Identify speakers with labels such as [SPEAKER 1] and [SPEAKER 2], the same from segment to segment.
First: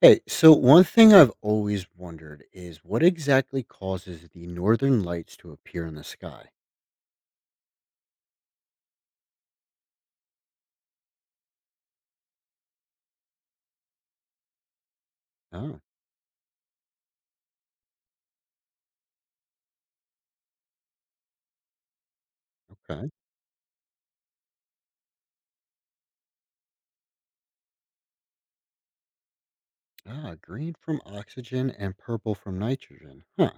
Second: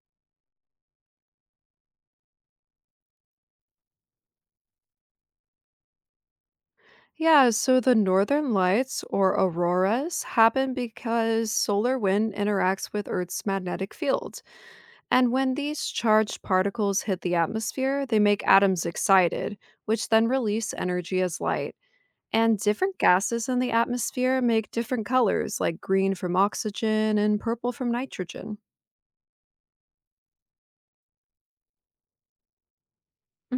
[SPEAKER 1] Hey, so one thing I've always wondered is what exactly causes the northern lights to appear in the sky?
[SPEAKER 2] Yeah, so the northern lights or auroras happen because solar wind interacts with Earth's magnetic field. And when
[SPEAKER 1] Oh,
[SPEAKER 2] these charged particles hit the atmosphere, they make atoms excited, which then release energy as light. And different
[SPEAKER 1] okay.
[SPEAKER 2] gases in the atmosphere make different colors, like green from oxygen and purple from nitrogen.
[SPEAKER 1] Ah, green from oxygen and purple from nitrogen. Huh.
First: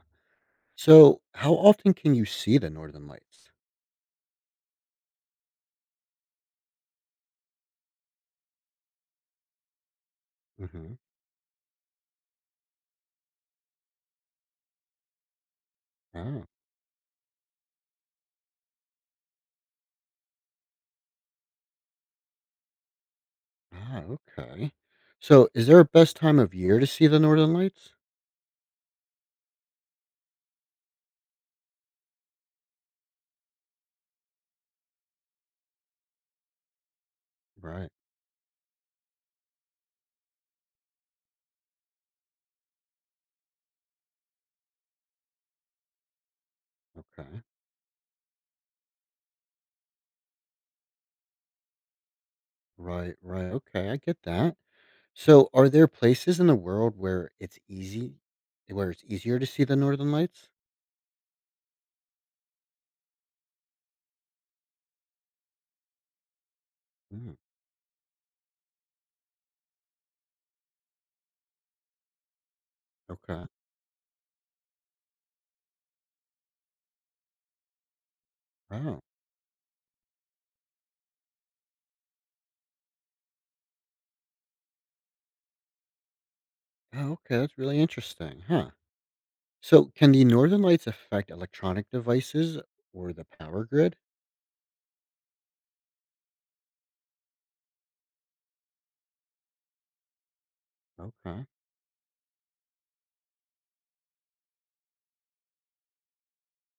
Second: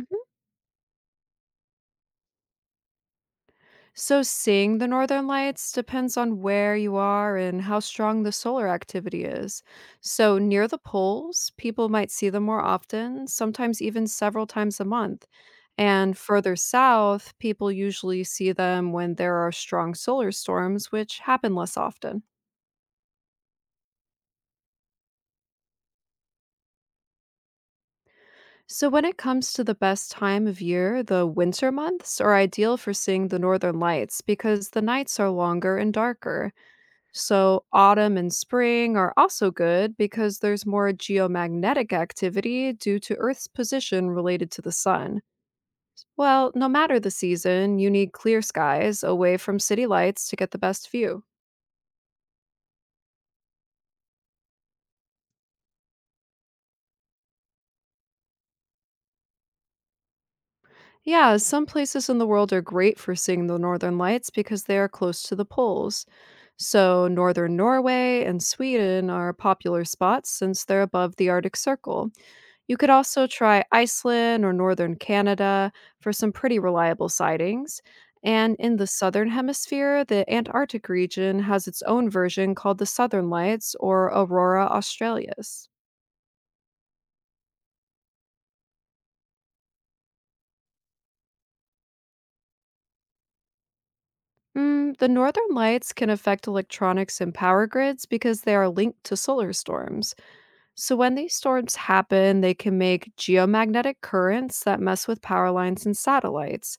[SPEAKER 1] So, how often can you see the northern lights?
[SPEAKER 2] So, seeing the northern lights depends on where you are and how strong the solar activity is. So, near the
[SPEAKER 1] Mm-hmm.
[SPEAKER 2] poles, people might see them more often, sometimes even several times a month. And
[SPEAKER 1] Oh,
[SPEAKER 2] further south, people usually see them when there are strong solar storms, which happen less often.
[SPEAKER 1] ah, okay. So, is there a best time of year to see the northern lights?
[SPEAKER 2] So, when it comes to the best time of year, the winter months are ideal for seeing the northern lights because the nights are longer and darker. So,
[SPEAKER 1] Right.
[SPEAKER 2] autumn and spring are also good because there's more geomagnetic activity due to Earth's position related to the sun. Well, no matter the
[SPEAKER 1] Okay.
[SPEAKER 2] season, you need clear skies away from city lights to get the best view.
[SPEAKER 1] Right, right. Okay, I get that. So, are there places in the world where where it's easier to see the northern lights?
[SPEAKER 2] Yeah, some places in the world are great for seeing the northern lights because they are close to the poles. So,
[SPEAKER 1] Hmm.
[SPEAKER 2] northern Norway and Sweden are popular spots since they're above the Arctic Circle. You could also
[SPEAKER 1] Okay.
[SPEAKER 2] try Iceland or northern Canada for some pretty reliable sightings. And in the
[SPEAKER 1] Oh.
[SPEAKER 2] southern hemisphere, the Antarctic region has its own version called the Southern Lights or Aurora Australis.
[SPEAKER 1] Oh, okay. That's really interesting, huh? So, can the northern lights affect electronic devices or the power grid?
[SPEAKER 2] Mm, the northern lights can affect electronics and power grids because they are linked to solar storms. So, when these
[SPEAKER 1] Okay.
[SPEAKER 2] storms happen, they can make geomagnetic currents that mess with power lines and satellites.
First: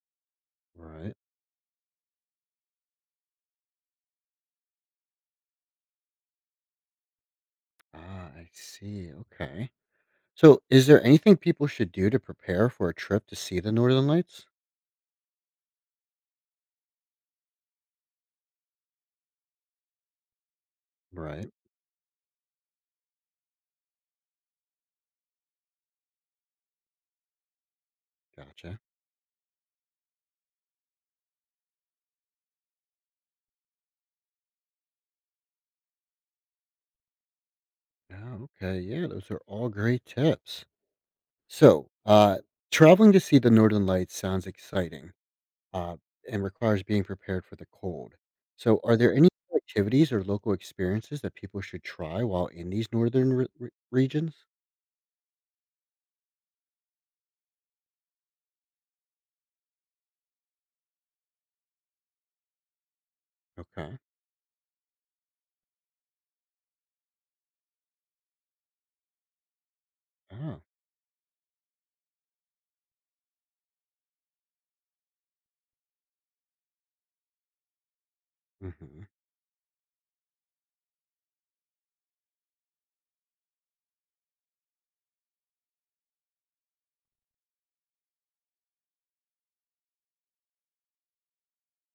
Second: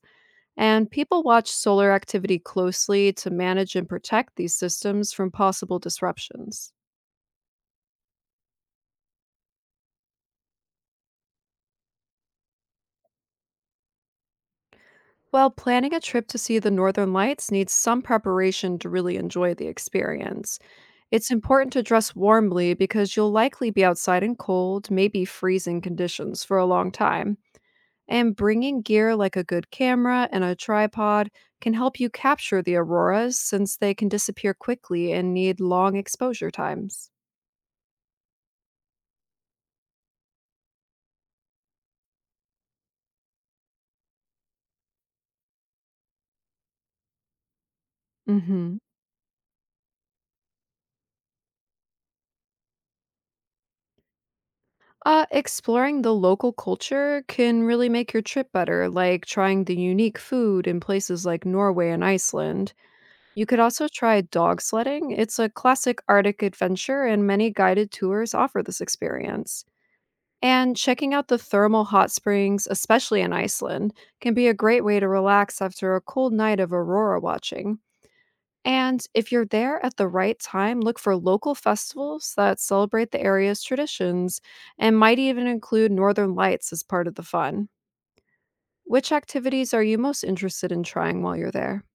[SPEAKER 2] And
[SPEAKER 1] Right.
[SPEAKER 2] people watch solar activity closely to manage and protect these systems from possible disruptions.
[SPEAKER 1] Ah, I see. Okay. So, is there anything people should do to prepare for a trip to see the northern lights?
[SPEAKER 2] While planning a trip to see the northern lights needs some preparation to really enjoy the experience, it's
[SPEAKER 1] Right.
[SPEAKER 2] important to dress warmly because you'll likely be outside in cold, maybe freezing conditions for a long time. And
[SPEAKER 1] Gotcha.
[SPEAKER 2] bringing gear like a good camera and a tripod can help you capture the auroras since they can disappear quickly and need long exposure times.
[SPEAKER 1] Oh, okay. Yeah, those are all great tips. So, traveling to see the northern lights sounds exciting, uh, and requires being prepared for the cold.
[SPEAKER 2] Mhm.
[SPEAKER 1] So, are there Mhm. any activities or local experiences that people should try while in these northern regions?
[SPEAKER 2] Exploring the local culture can really make your trip better, like trying the unique food in places like Norway and Iceland. You could also
[SPEAKER 1] Okay.
[SPEAKER 2] try dog sledding. It's a classic Arctic adventure, and many guided tours offer this experience.
[SPEAKER 1] Oh.
[SPEAKER 2] And checking out the thermal hot springs, especially in Iceland, can be a great way to relax after a cold night of aurora watching. And
[SPEAKER 1] Hmm.
[SPEAKER 2] if you're there at the right time, look for local festivals that celebrate the area's traditions and might even include northern lights as part of the fun. Which activities are you most interested in trying while you're there?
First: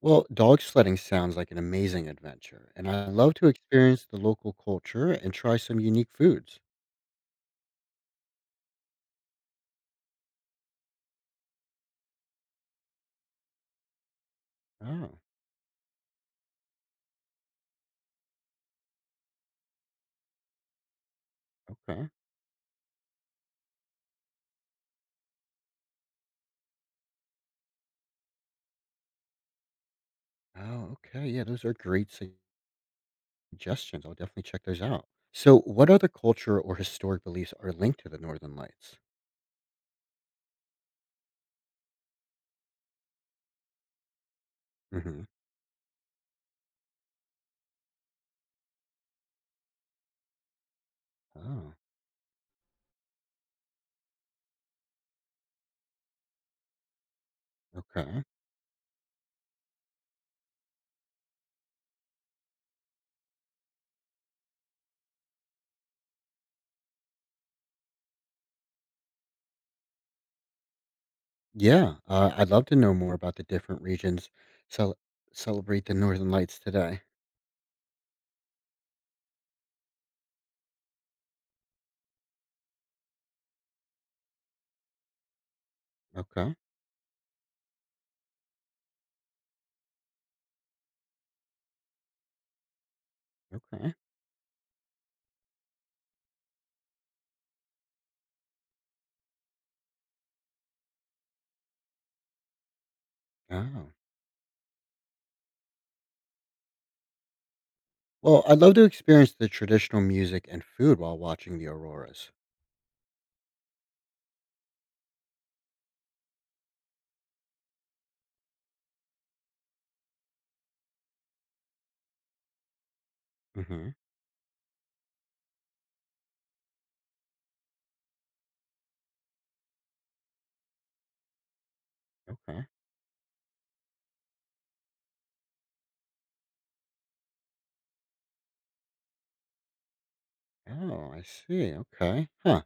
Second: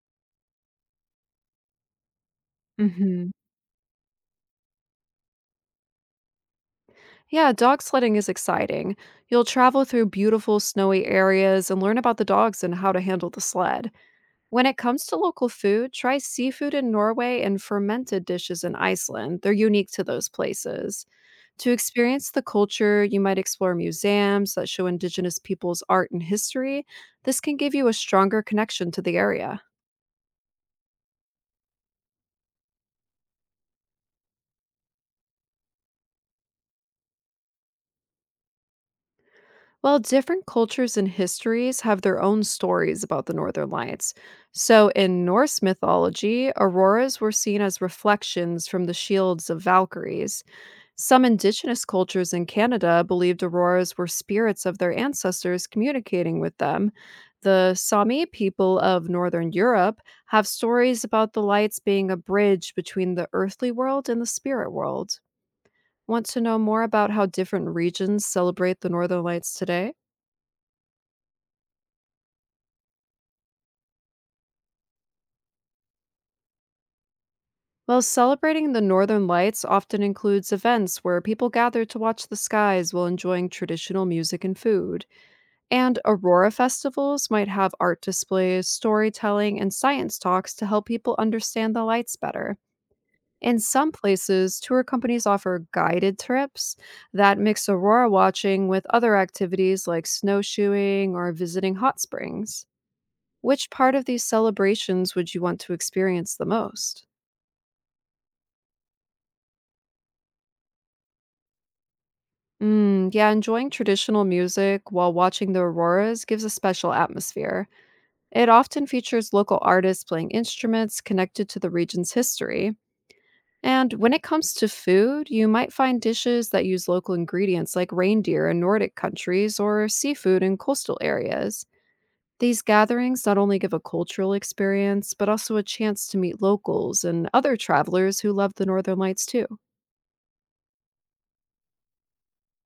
[SPEAKER 1] Well, dog sledding sounds like an amazing adventure, and I
[SPEAKER 2] Hmm.
[SPEAKER 1] love to experience the local culture and try some unique foods.
[SPEAKER 2] Yeah, dog sledding is exciting. You'll travel through beautiful snowy areas and learn about the dogs and how to handle the sled. When it comes to
[SPEAKER 1] Oh,
[SPEAKER 2] local food, try seafood in Norway and fermented dishes in Iceland. They're unique to those places. To
[SPEAKER 1] okay.
[SPEAKER 2] experience the culture, you might explore museums that show Indigenous peoples' art and history. This can give you a stronger connection to the area.
[SPEAKER 1] Oh, okay. Yeah, those are great suggestions. I'll definitely check those out. So, what other culture or historic beliefs are linked to the Northern Lights?
[SPEAKER 2] While different cultures and histories have their own stories about the Northern Lights. So,
[SPEAKER 1] Hmm.
[SPEAKER 2] in Norse mythology, auroras were seen as reflections from the shields of Valkyries. Some
[SPEAKER 1] Oh,
[SPEAKER 2] indigenous cultures in Canada believed auroras were spirits of their ancestors communicating with them. The
[SPEAKER 1] okay.
[SPEAKER 2] Sami people of Northern Europe have stories about the lights being a bridge between the earthly world and the spirit world. Want to know more about how different regions celebrate the Northern Lights today?
[SPEAKER 1] Yeah, I'd love to know more about the different regions cel- celebrate the Northern Lights today.
[SPEAKER 2] Well, celebrating the Northern Lights often includes events where people gather to watch the skies while enjoying traditional music and food. And Aurora
[SPEAKER 1] Okay,
[SPEAKER 2] festivals might have art displays, storytelling, and science talks to help people understand the lights better. In some
[SPEAKER 1] okay.
[SPEAKER 2] places, tour companies offer guided trips that mix aurora watching with other activities like snowshoeing or visiting hot springs. Which
[SPEAKER 1] Oh,
[SPEAKER 2] part of these celebrations would you want to experience the most?
[SPEAKER 1] well, I'd love to experience the traditional music and food while watching the auroras.
[SPEAKER 2] Mm, yeah, enjoying traditional music while watching the auroras gives a special atmosphere. It often features local artists playing instruments connected to the region's history.
[SPEAKER 1] Mm-hmm.
[SPEAKER 2] And when it comes to food, you might find dishes that use local ingredients like reindeer in Nordic countries or seafood in coastal areas. These
[SPEAKER 1] Okay.
[SPEAKER 2] gatherings not only give a cultural experience, but also a chance to meet locals and other travelers who love the Northern Lights too.
[SPEAKER 1] Oh, I see. Okay. Huh.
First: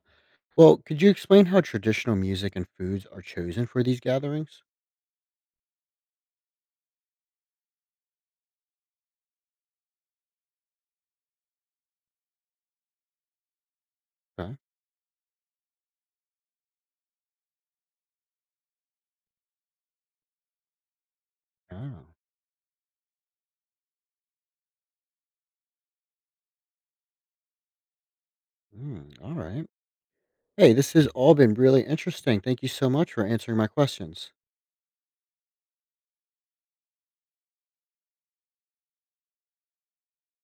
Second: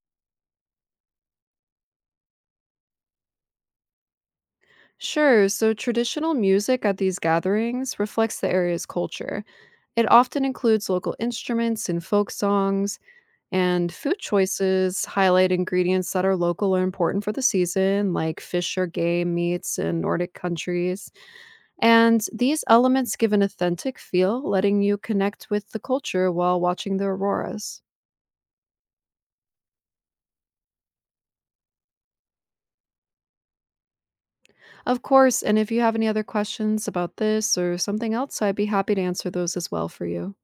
[SPEAKER 1] Well, could you explain how traditional music and foods are chosen for these gatherings?
[SPEAKER 2] Sure, so traditional music at these gatherings reflects the area's culture. It often includes local instruments and folk songs, and food
[SPEAKER 1] Okay.
[SPEAKER 2] choices highlight ingredients that are local or important for the season, like fish or game meats in Nordic countries.
[SPEAKER 1] Oh.
[SPEAKER 2] And these elements give an authentic feel, letting you connect with the culture while watching the auroras.
[SPEAKER 1] Mm, all right. Hey, this has all been really interesting. Thank you so much for answering my questions.
[SPEAKER 2] Of course, and if you have any other questions about this or something else, I'd be happy to answer those as well for you.